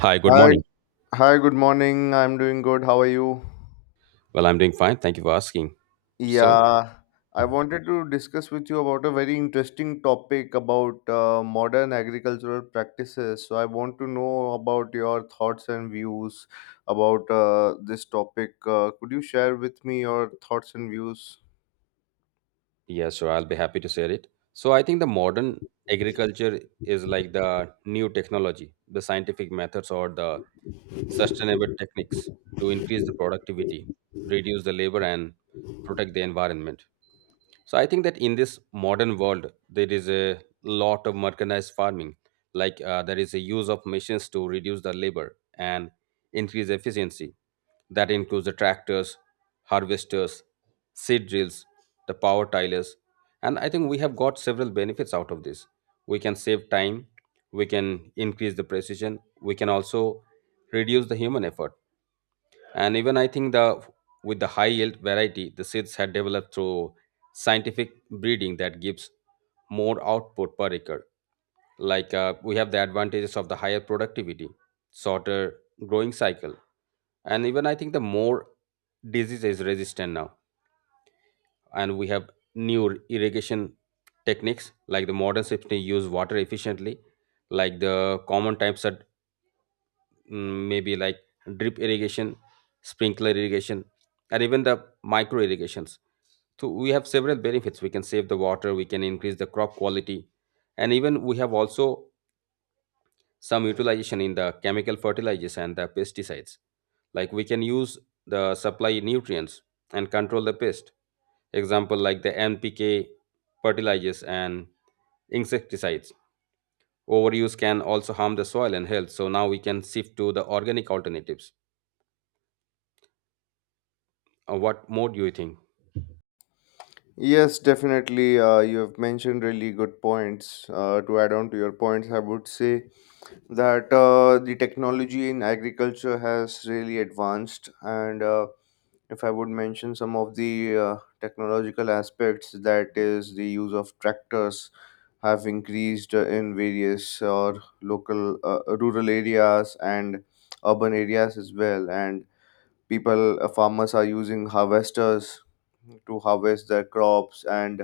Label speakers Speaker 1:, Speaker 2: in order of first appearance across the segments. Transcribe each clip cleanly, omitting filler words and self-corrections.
Speaker 1: Hi, good
Speaker 2: Hi,
Speaker 1: morning.
Speaker 2: hi, good morning. I'm doing good. How are you?
Speaker 1: Well, I'm doing fine. Thank you for asking. So,
Speaker 2: Yeah, I wanted to discuss with you about a very interesting topic about modern agricultural practices. So I want to know about your thoughts and views about this topic. Could you share with me your thoughts and views?
Speaker 1: yeah, so I'll be happy to share it. So, I think the modern agriculture is like the new technology, the scientific methods, or the sustainable techniques to increase the productivity, reduce the labor, and protect the environment. So I think that in this modern world, there is a lot of mechanized farming. Like there is a use of machines to reduce the labor and increase efficiency. That includes the tractors, harvesters, seed drills, the power tillers, and I think we have got several benefits out of this. We can save time, we can increase the precision, we can also reduce the human effort, and even I think the with the high yield variety, the seeds had developed through scientific breeding that gives more output per acre. Like we have the advantages of the higher productivity, shorter growing cycle, and even I think the more disease is resistant now. And we have new irrigation techniques, like the modern systems use water efficiently. Like the common types are maybe like drip irrigation, sprinkler irrigation, and even the micro irrigations. So we have several benefits. We can save the water, we can increase the crop quality, and even we have also some utilization in the chemical fertilizers and the pesticides. Like we can use the supply nutrients and control the pest. Example like the NPK fertilizers and insecticides. Overuse can also harm the soil and health. So now we can shift to the organic alternatives. What more do you think?
Speaker 2: Yes, definitely. You have mentioned really good points. To add on to your points, I would say that the technology in agriculture has really advanced. And if I would mention some of the technological aspects, that is, the use of tractors have increased in various or local rural areas and urban areas as well. And people farmers are using harvesters to harvest their crops and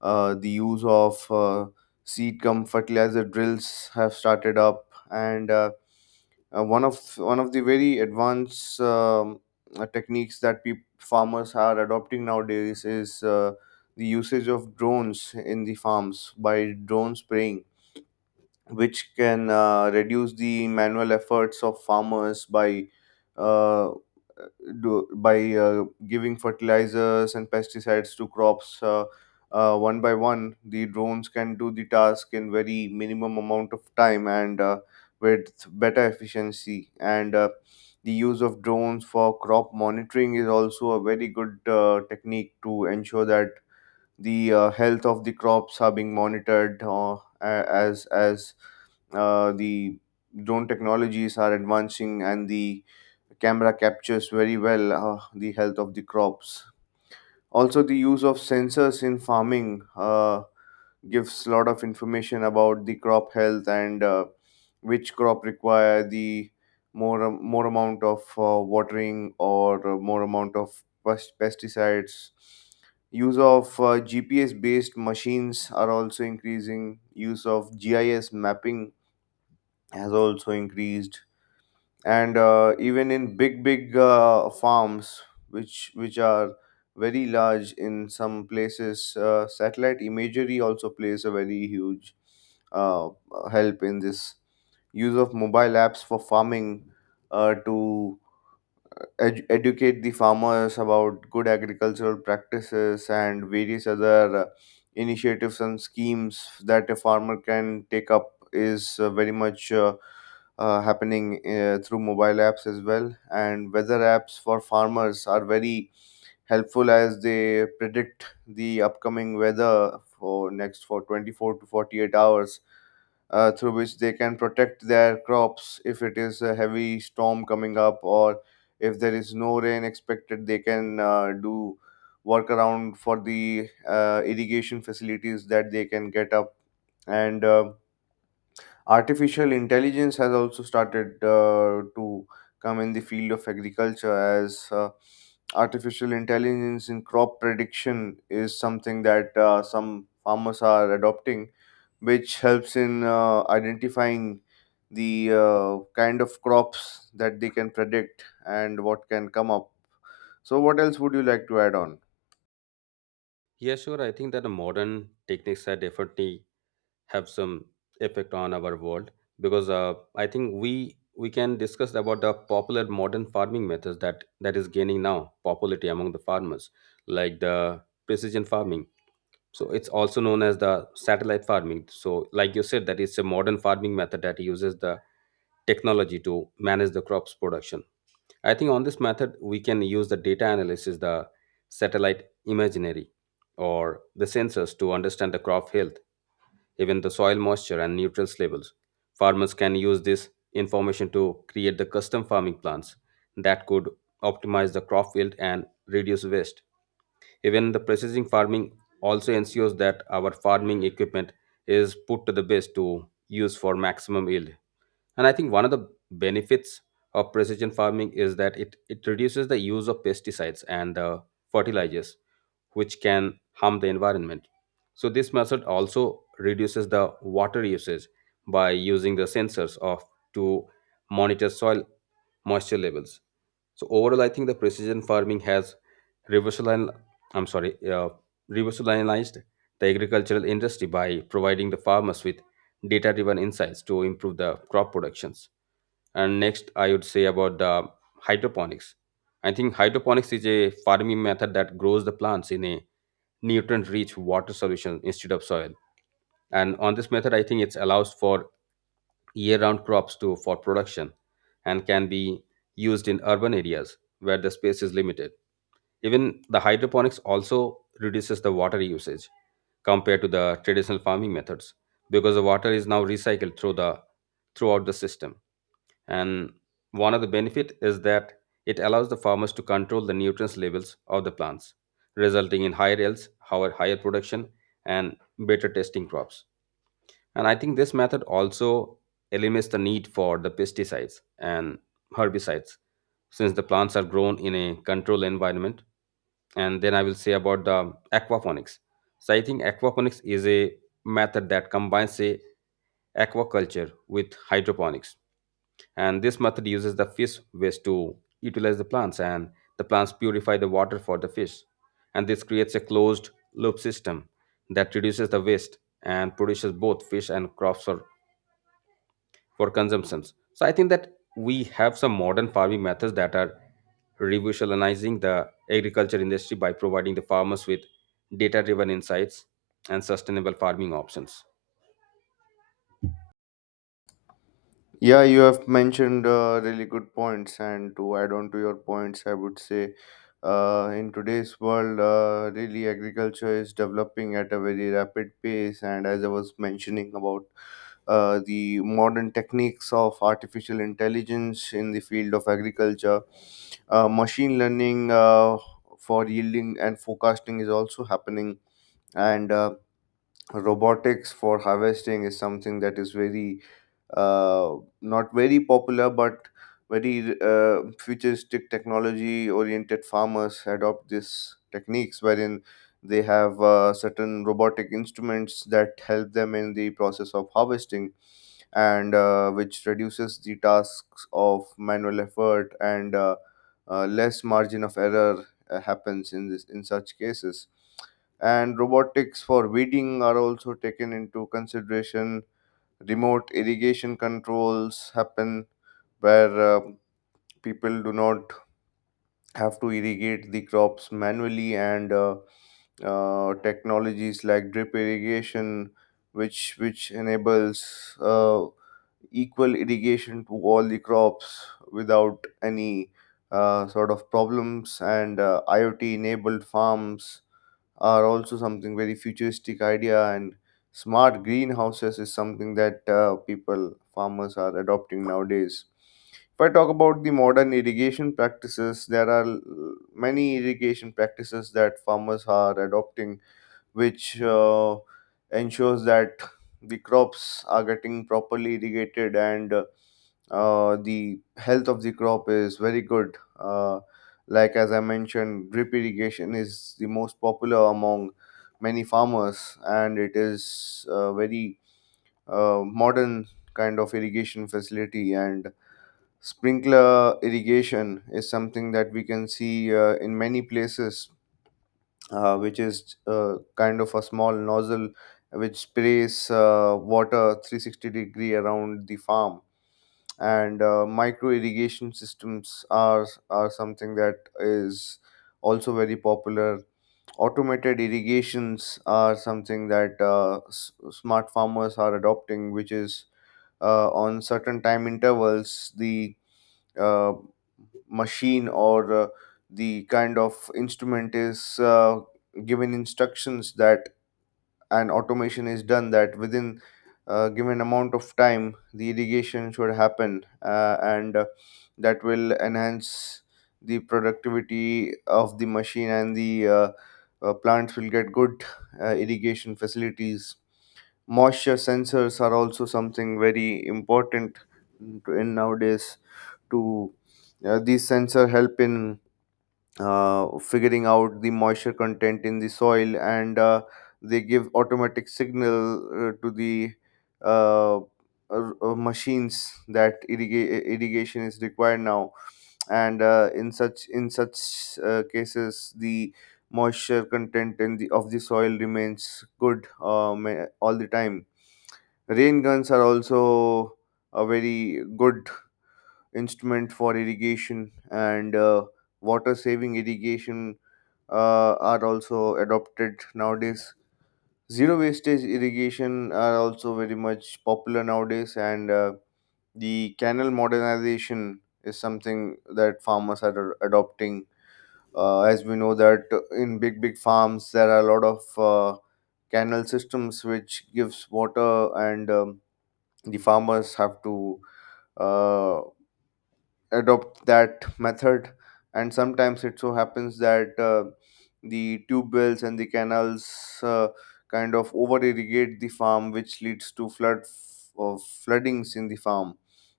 Speaker 2: the use of seed cum fertilizer drills have started up and one of the very advanced techniques that peop farmers are adopting nowadays is the usage of drones in the farms by drone spraying, which can reduce the manual efforts of farmers by uh, by giving fertilizers and pesticides to crops. One by one the drones can do the task in very minimum amount of time and with better efficiency, and the use of drones for crop monitoring is also a very good technique to ensure that the health of the crops are being monitored a- as the drone technologies are advancing and the camera captures very well the health of the crops. Also, the use of sensors in farming gives a lot of information about the crop health and which crop require the more amount of watering or more amount of pesticides. Use of GPS based machines are also increasing. Use of GIS mapping has also increased, and even in big farms which are very large in some places, satellite imagery also plays a very huge uh, help in this. Use of mobile apps for farming to educate the farmers about good agricultural practices and various other initiatives and schemes that a farmer can take up is very much happening through mobile apps as well. And weather apps for farmers are very helpful as they predict the upcoming weather for next for 24 to 48 hours, through which they can protect their crops if it is a heavy storm coming up, or if there is no rain expected they can do workaround for the irrigation facilities that they can get up. And Artificial intelligence has also started to come in the field of agriculture, as artificial intelligence in crop prediction is something that some farmers are adopting, which helps in identifying the kind of crops that they can predict and what can come up. So, what else would you like to add on?
Speaker 1: Yeah, sure. I think that the modern techniques are definitely have some effect on our world, because I think we can discuss about the popular modern farming methods that is gaining now popularity among the farmers, like the precision farming. So it's also known as the satellite farming. So, like you said, that it's a modern farming method that uses the technology to manage the crops production. I think on this method, we can use the data analysis, the satellite imagery, or the sensors to understand the crop health, even the soil moisture and nutrients levels. Farmers can use this information to create the custom farming plans that could optimize the crop yield and reduce waste. Even the precision farming also ensures that our farming equipment is put to the best to use for maximum yield. And I think one of the benefits of precision farming is that it reduces the use of pesticides and fertilizers, which can harm the environment. So, this method also reduces the water usage by using the sensors of to monitor soil moisture levels. So, overall, I think the precision farming has revolutionized, I'm sorry, revolutionized the agricultural industry by providing the farmers with data driven insights to improve the crop productions. And next, I would say about the hydroponics. I think hydroponics is a farming method that grows the plants in a nutrient-rich water solution instead of soil. And on this method, I think it allows for year-round crops to for production, and can be used in urban areas where the space is limited. Even the hydroponics also reduces the water usage compared to the traditional farming methods, because the water is now recycled throughout the system, and one of the benefit is that it allows the farmers to control the nutrients levels of the plants, resulting in higher yields, higher production, and better tasting crops. And I think this method also eliminates the need for the pesticides and herbicides, since the plants are grown in a controlled environment. And then I will say about the aquaponics. So I think aquaponics is a method that combines a aquaculture with hydroponics, and this method uses the fish waste to utilize the plants, and the plants purify the water for the fish, and this creates a closed loop system that reduces the waste and produces both fish and crops for consumptions. So I think that we have some modern farming methods that are revolutionizing the agriculture industry by providing the farmers with data driven insights and sustainable farming options.
Speaker 2: Yeah, you have mentioned really good points, and to add on to your points, I would say in today's world, really agriculture is developing at a very rapid pace. And as I was mentioning about the modern techniques of artificial intelligence in the field of agriculture, machine learning for yielding and forecasting is also happening, and robotics for harvesting is something that is very uh, not very popular, but very futuristic technology oriented. Farmers adopt these techniques wherein they have certain robotic instruments that help them in the process of harvesting, and which reduces the tasks of manual effort, and less margin of error happens in this in such cases. And robotics for weeding are also taken into consideration. Remote irrigation controls happen where people do not have to irrigate the crops manually, and technologies like drip irrigation which enables equal irrigation to all the crops without any sort of problems. And iot enabled farms are also something very futuristic idea, and smart greenhouses is something that people farmers are adopting nowadays. If I talk about the modern irrigation practices, there are many irrigation practices that farmers are adopting, which ensures that the crops are getting properly irrigated, and the health of the crop is very good. Like as I mentioned, drip irrigation is the most popular among many farmers, and it is a very modern kind of irrigation facility. And sprinkler irrigation is something that we can see in many places, which is kind of a small nozzle which sprays water 360 degree around the farm. And micro irrigation systems are something that is also very popular. Automated irrigations are something that smart farmers are adopting, which is on certain time intervals the uh, machine or the kind of instrument is given instructions that an automation is done, that within a given amount of time the irrigation should happen, and that will enhance the productivity of the machine, and the plants will get good irrigation facilities. Moisture sensors are also something very important in nowadays to, these sensor help in figuring out the moisture content in the soil, and they give automatic signal to the uh, machines that irrigation is required now. And in such cases the moisture content in the soil remains good all the time. Rain guns are also a very good instrument for irrigation, and water saving irrigation are also adopted nowadays. Zero wastage irrigation are also very much popular nowadays, and the canal modernization is something that farmers are adopting. Uh, as we know that in big farms there are a lot of canal systems which gives water, and the farmers have to uh, adopt that method, and sometimes it so happens that the tube wells and the canals uh, kind of over irrigate the farm, which leads to floodings in the farm,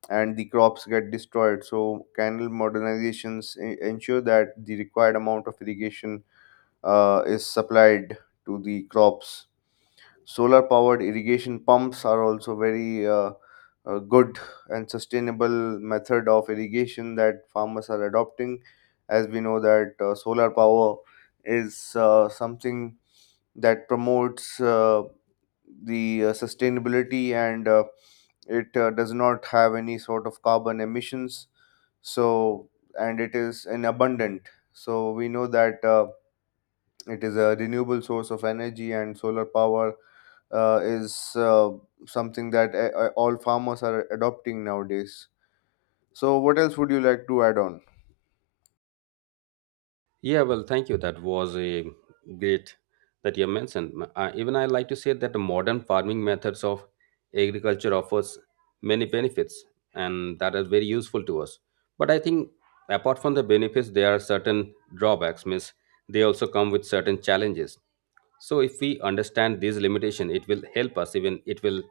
Speaker 2: and the crops get destroyed. So canal modernizations ensure that the required amount of irrigation is supplied to the crops. Solar powered irrigation pumps are also very good and sustainable method of irrigation that farmers are adopting. As we know that solar power is something that promotes the sustainability, and it does not have any sort of carbon emissions. So, and it is an abundant, so we know that it is a renewable source of energy, and solar power is something that all farmers are adopting nowadays. So, what else would you like to add on?
Speaker 1: Yeah, well, thank you. That was a great that you mentioned. Even I like to say that the modern farming methods of agriculture offers many benefits, and that is very useful to us. But I think apart from the benefits, there are certain drawbacks. Means they also come with certain challenges. So if we understand these limitation, it will help us. Even it will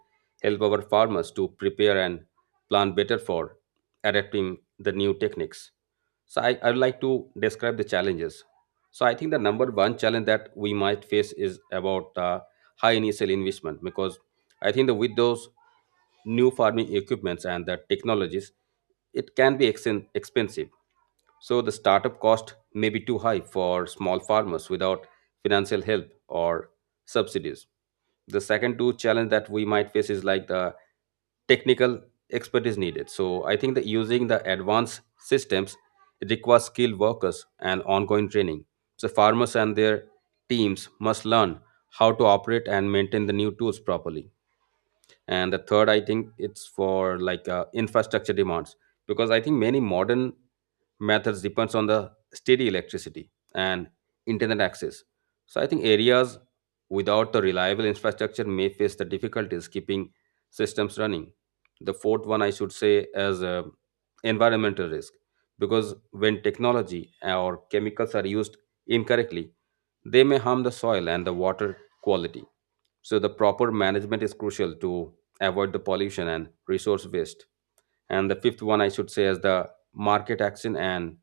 Speaker 1: help our farmers to prepare and plan better for adapting the new techniques. So I would like to describe the challenges. So I think the number one challenge that we might face is about high initial investment, because I think that with those new farming equipments and the technologies, it can be expensive. So the startup cost may be too high for small farmers without financial help or subsidies. The second two challenge that we might face is like the technical expertise needed. So I think that using the advanced systems, it requires skilled workers and ongoing training. So farmers and their teams must learn how to operate and maintain the new tools properly. And the third, I think, it's for like infrastructure demands, because I think many modern methods depends on the steady electricity and internet access. So I think areas without the reliable infrastructure may face the difficulties keeping systems running. The fourth one, I should say, as environmental risk, because when technology or chemicals are used incorrectly, they may harm the soil and the water quality. So the proper management is crucial to avoid the pollution and resource waste. And the fifth one I should say is the market action and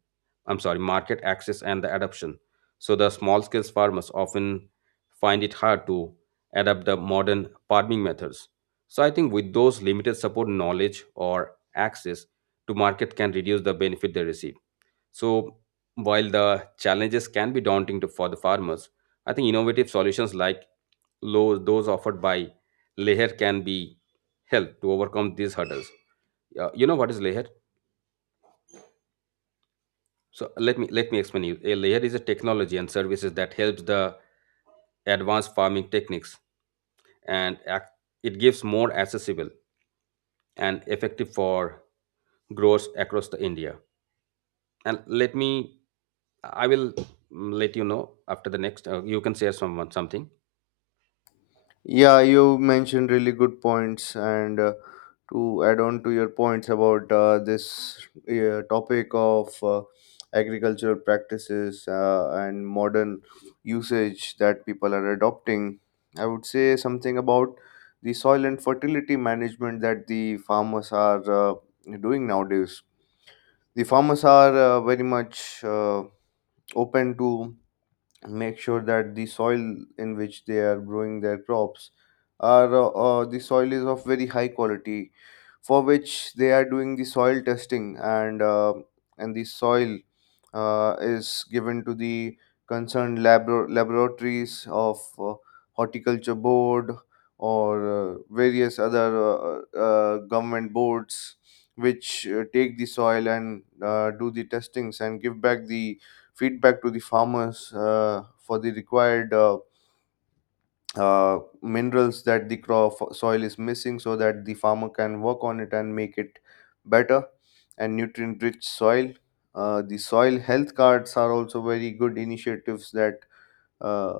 Speaker 1: I'm sorry, market access and the adoption. So the small scale farmers often find it hard to adapt the modern farming methods. So I think with those limited support knowledge or access to market can reduce the benefit they receive. So, while the challenges can be daunting to, for the farmers, I think innovative solutions like low, those offered by Leher can be help to overcome these hurdles. You know what is Leher? So let me explain you. A Leher is a technology and services that helps the advanced farming techniques, and it gives more accessible and effective for growers across the India. And let me I will, let you know. After the next you can share someone something.
Speaker 2: Yeah, you mentioned really good points, and to add on to your points about this topic of agricultural practices and modern usage that people are adopting, I would say something about the soil and fertility management that the farmers are doing nowadays. The farmers are very much open to make sure that the soil in which they are growing their crops are the soil is of very high quality, for which they are doing the soil testing, and the soil is given to the concerned laboratories of horticulture board, or various other government boards, which take the soil and do the testings and give back the feedback to the farmers for the required minerals that the crop soil is missing, so that the farmer can work on it and make it better and nutrient rich soil. Uh, the soil health cards are also very good initiatives that uh,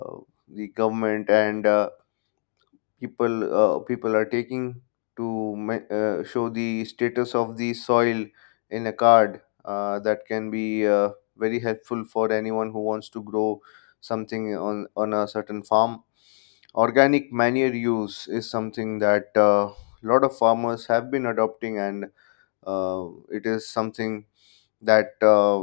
Speaker 2: the government and people people are taking to show the status of the soil in a card that can be very helpful for anyone who wants to grow something on a certain farm. Organic manure use is something that a lot of farmers have been adopting, and uh, it is something that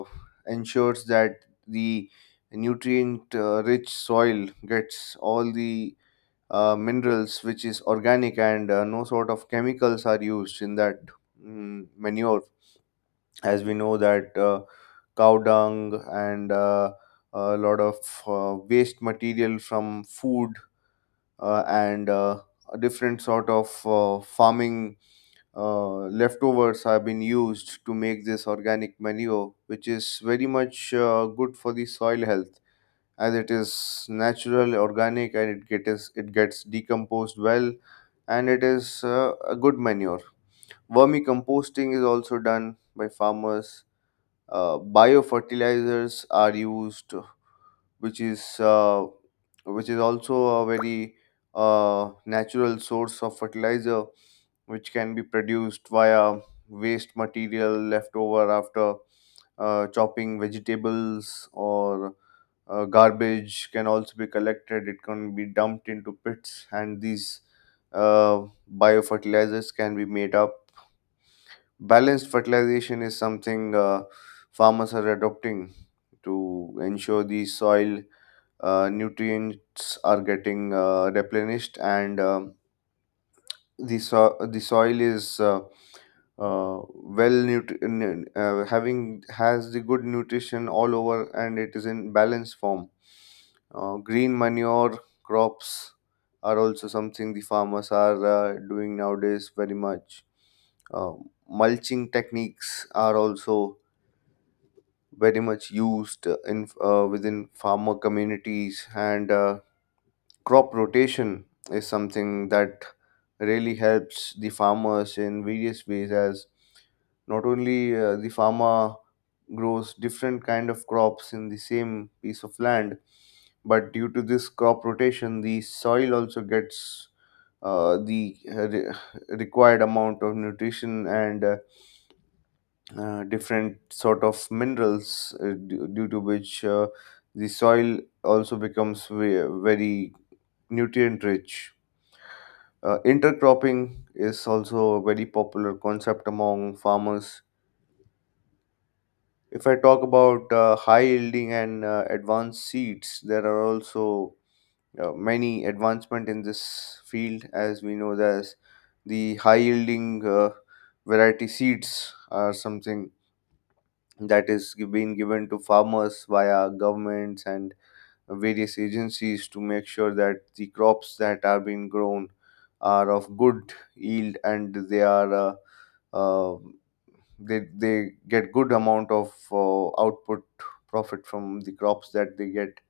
Speaker 2: ensures that the nutrient rich soil gets all the minerals, which is organic, and no sort of chemicals are used in that manure. As we know that cow dung and a lot of waste material from food and a different sort of farming leftovers have been used to make this organic manure, which is very much good for the soil health, as it is natural, organic, and it gets decomposed well, and it is a good manure. Vermicomposting is also done by farmers. Biofertilizers are used, which is uh, which is also a very natural source of fertilizer, which can be produced via waste material left over after chopping vegetables or garbage can also be collected, it can be dumped into pits, and these uh, biofertilizers can be made up. Balanced fertilization is something farmers are adopting to ensure the soil nutrients are getting replenished, and the soil is uh, well nut- n- having has the good nutrition all over and it is in balanced form. Green manure crops are also something the farmers are doing nowadays very much. uh, Mulching techniques are also very much used in within farmer communities, and crop rotation is something that really helps the farmers in various ways, as not only the farmer grows different kind of crops in the same piece of land, but due to this crop rotation the soil also gets the required amount of nutrition and different sort of minerals, due to which the soil also becomes very nutrient rich. Intercropping is also a very popular concept among farmers. If I talk about high yielding and advanced seeds, there are also many advancement in this field. As we know, there's the high yielding variety seeds are something that is being given to farmers via governments and various agencies to make sure that the crops that are being grown are of good yield, and they are Um they get good amount of output profit from the crops that they get,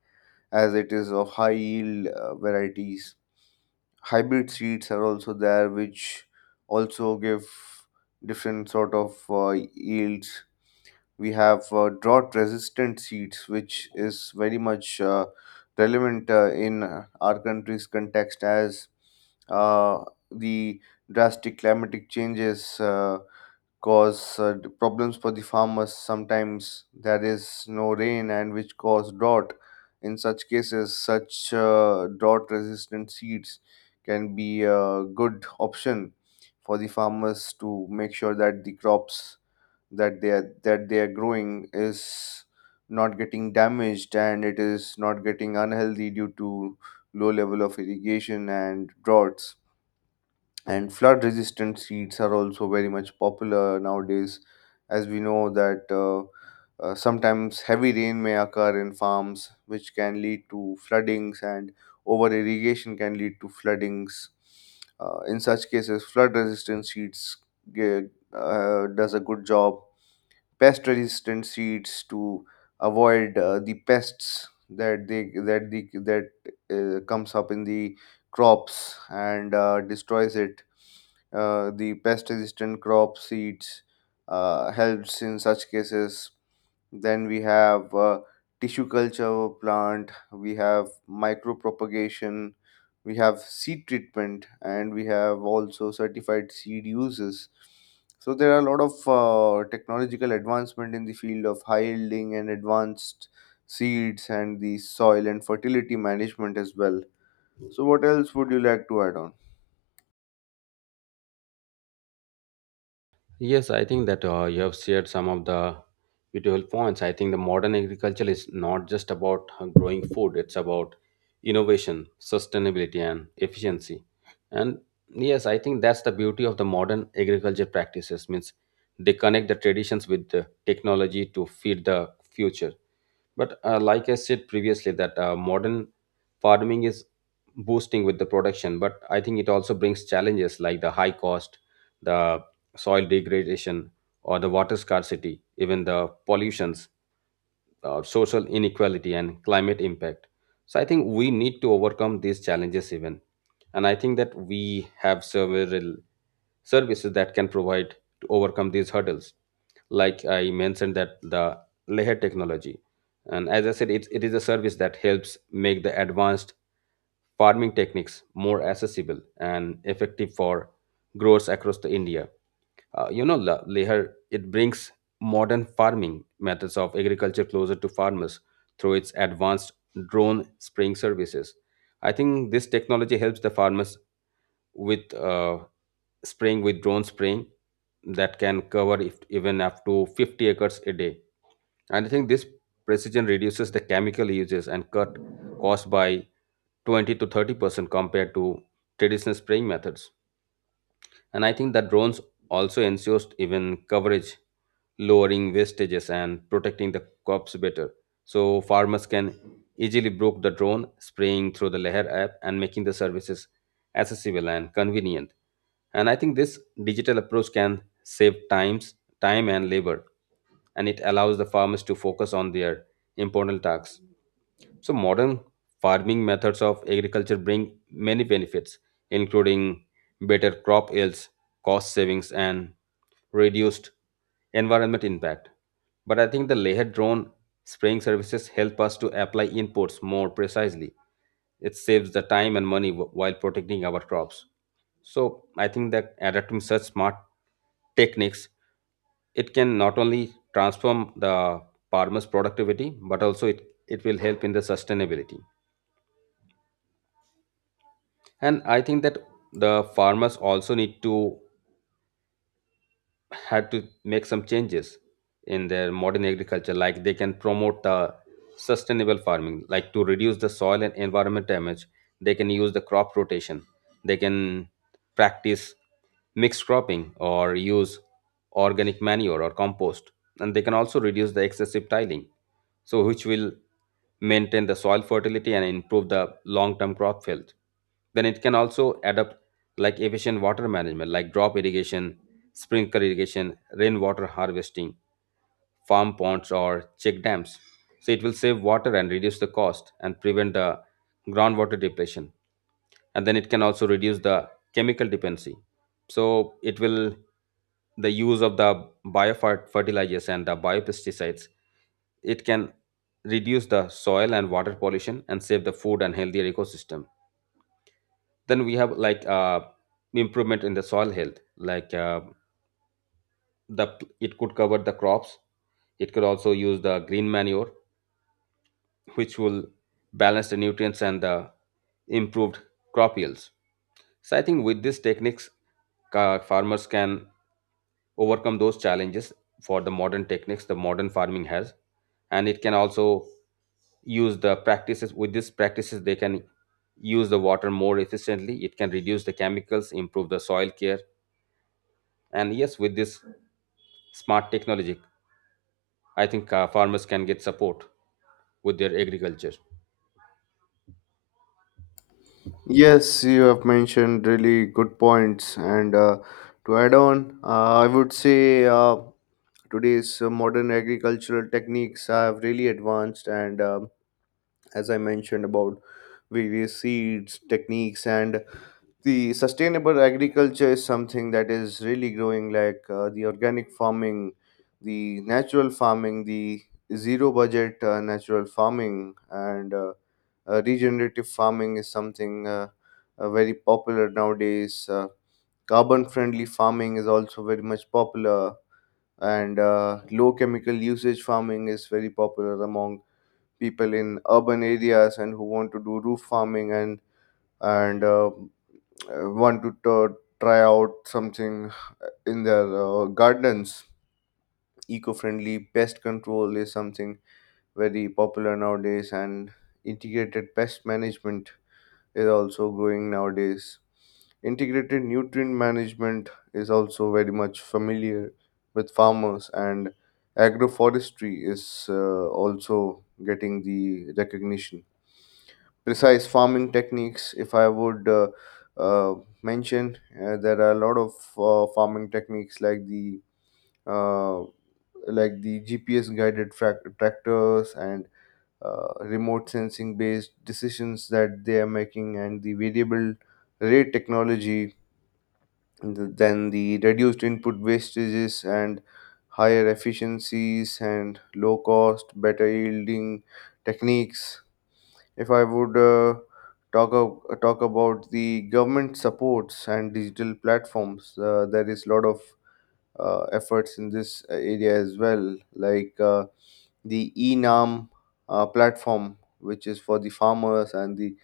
Speaker 2: as it is of high yield varieties. Hybrid seeds are also there which also give different sort of yields. We have drought resistant seeds, which is very much relevant in our country's context, as uh, the drastic climatic changes cause problems for the farmers. Sometimes there is no rain, and which cause drought. In such cases such drought resistant seeds can be a good option for the farmers to make sure that the crops that they are growing is not getting damaged and it is not getting unhealthy due to low level of irrigation and droughts. And flood resistant seeds are also very much popular nowadays, as we know that sometimes heavy rain may occur in farms which can lead to floodings, and over irrigation can lead to floodings. In such cases flood resistant seeds ge- does a good job. Pest resistant seeds to avoid the pests that comes up in the crops and destroys it. The pest resistant crop seeds helps in such cases. Then we have tissue culture plant, we have micro propagation, we have seed treatment, and we have also certified seed uses. So there are a lot of technological advancement in the field of high yielding and advanced seeds and the soil and fertility management as well. So what else would you like to add on?
Speaker 1: Yes, I think that you have shared some of the beautiful points. I think the modern agriculture is not just about growing food, it's about innovation, sustainability, and efficiency. And yes, I think that's the beauty of the modern agriculture practices. Means they connect the traditions with the technology to feed the future. But like I said previously, that modern farming is boosting with the production, but I think it also brings challenges, like the high cost, the soil degradation, or the water scarcity, even the pollutions, social inequality and climate impact. So I think we need to overcome these challenges, even. And I think that we have several services that can provide to overcome these hurdles, like I mentioned, that the layer technology. And as I said, it is a service that helps make the advanced farming techniques more accessible and effective for growers across the India. Lehar, it brings modern farming methods of agriculture closer to farmers through its advanced drone spraying services. I think this technology helps the farmers with spraying, with drone spraying that can cover, if, even up to 50 acres a day. And I think this precision reduces the chemical uses and cut cost by 20 to 30% compared to traditional spraying methods. And I think that drones also ensures even coverage, lowering wastages and protecting the crops better. So farmers can easily book the drone, spraying through the Leher app, and making the services accessible and convenient. And I think this digital approach can save time and labor, and it allows the farmers to focus on their important tasks. So modern farming methods of agriculture bring many benefits, including better crop yields, cost savings, and reduced environment impact. But I think the layered drone spraying services help us to apply inputs more precisely. It saves the time and money, while protecting our crops. So I think that adapting such smart techniques, it can not only transform the farmer's productivity, but also it will help in the sustainability. And I think that the farmers also need to had to make some changes in their modern agriculture, like they can promote the sustainable farming, like to reduce the soil and environment damage. They can use the crop rotation. They can practice mixed cropping or use organic manure or compost. And they can also reduce the excessive tiling, so which will maintain the soil fertility and improve the long term crop health. Then it can also adopt like efficient water management, like drop irrigation, sprinkler irrigation, rainwater harvesting, farm ponds, or check dams. So it will save water and reduce the cost and prevent the groundwater depletion. And then it can also reduce the chemical dependency. So it will the use of the biofertilizers and the biopesticides. It can reduce the soil and water pollution and save the food and healthier ecosystem. Then we have like improvement in the soil health, like the it could cover the crops. It could also use the green manure, which will balance the nutrients and the improved crop yields. So I think with these techniques, farmers can overcome those challenges for the modern techniques the modern farming has. And it can also use the practices, with these practices they can use the water more efficiently, it can reduce the chemicals, improve the soil care. And yes, with this smart technology, I think farmers can get support with their agriculture.
Speaker 2: Yes, you have mentioned really good points. And to add on, I would say today's modern agricultural techniques have really advanced. And as I mentioned about various seeds, techniques, and the sustainable agriculture is something that is really growing, like the organic farming, the natural farming, the zero budget natural farming, and regenerative farming is something very popular nowadays. Carbon friendly farming is also very much popular, and low chemical usage farming is very popular among people in urban areas and who want to do roof farming, and want to try out something in their gardens. Eco-friendly pest control is something very popular nowadays, and integrated pest management is also growing nowadays. Integrated nutrient management is also very much familiar with farmers, and agroforestry is also getting the recognition. Precise farming techniques, if I would uh, mention, there are a lot of farming techniques, like uh, the GPS guided tractors, and remote sensing based decisions that they are making, and the variable rate technology. Then the reduced input wastages and higher efficiencies and low cost better yielding techniques. If I would talk about the government supports and digital platforms, there is a lot of efforts in this area as well, like the eNAM platform, which is for the farmers, and the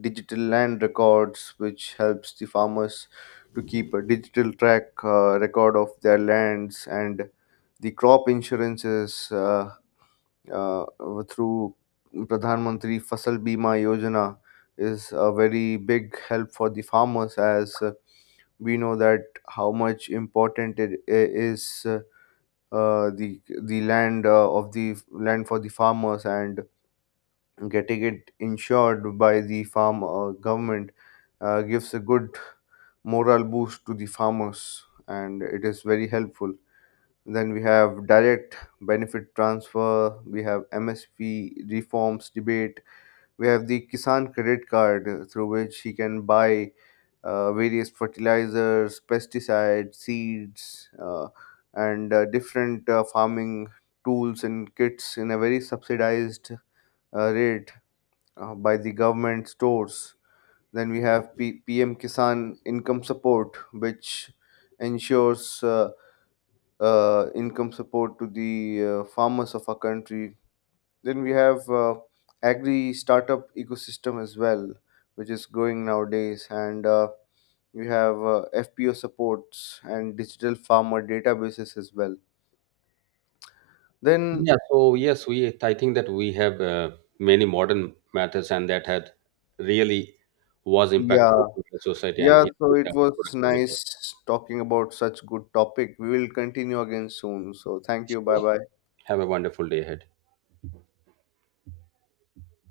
Speaker 2: digital land records, which helps the farmers to keep a digital track record of their lands, and the crop insurances. Uh, Through Pradhan Mantri Fasal Bima Yojana is a very big help for the farmers, as we know that how much important it is, the land of the land for the farmers, and getting it insured by the farm government gives a good moral boost to the farmers, and it is very helpful. Then we have direct benefit transfer, we have MSP reforms debate, we have the Kisan credit card through which he can buy various fertilizers, pesticides, seeds, and different farming tools and kits in a very subsidized rate by the government stores. Then we have PM Kisan income support, which ensures income support to the farmers of our country. Then we have agri startup ecosystem as well, which is growing nowadays, and we have FPO supports and digital farmer databases as well. Then
Speaker 1: Yeah. So yes, we I think that we have many modern methods, and that had really was impactful
Speaker 2: yeah,
Speaker 1: to the society and
Speaker 2: yeah. So
Speaker 1: increased
Speaker 2: it
Speaker 1: our
Speaker 2: was
Speaker 1: productivity.
Speaker 2: nice talking about such good topic. We will continue again soon. So thank you. Bye
Speaker 1: So,
Speaker 2: bye.
Speaker 1: have a wonderful day ahead.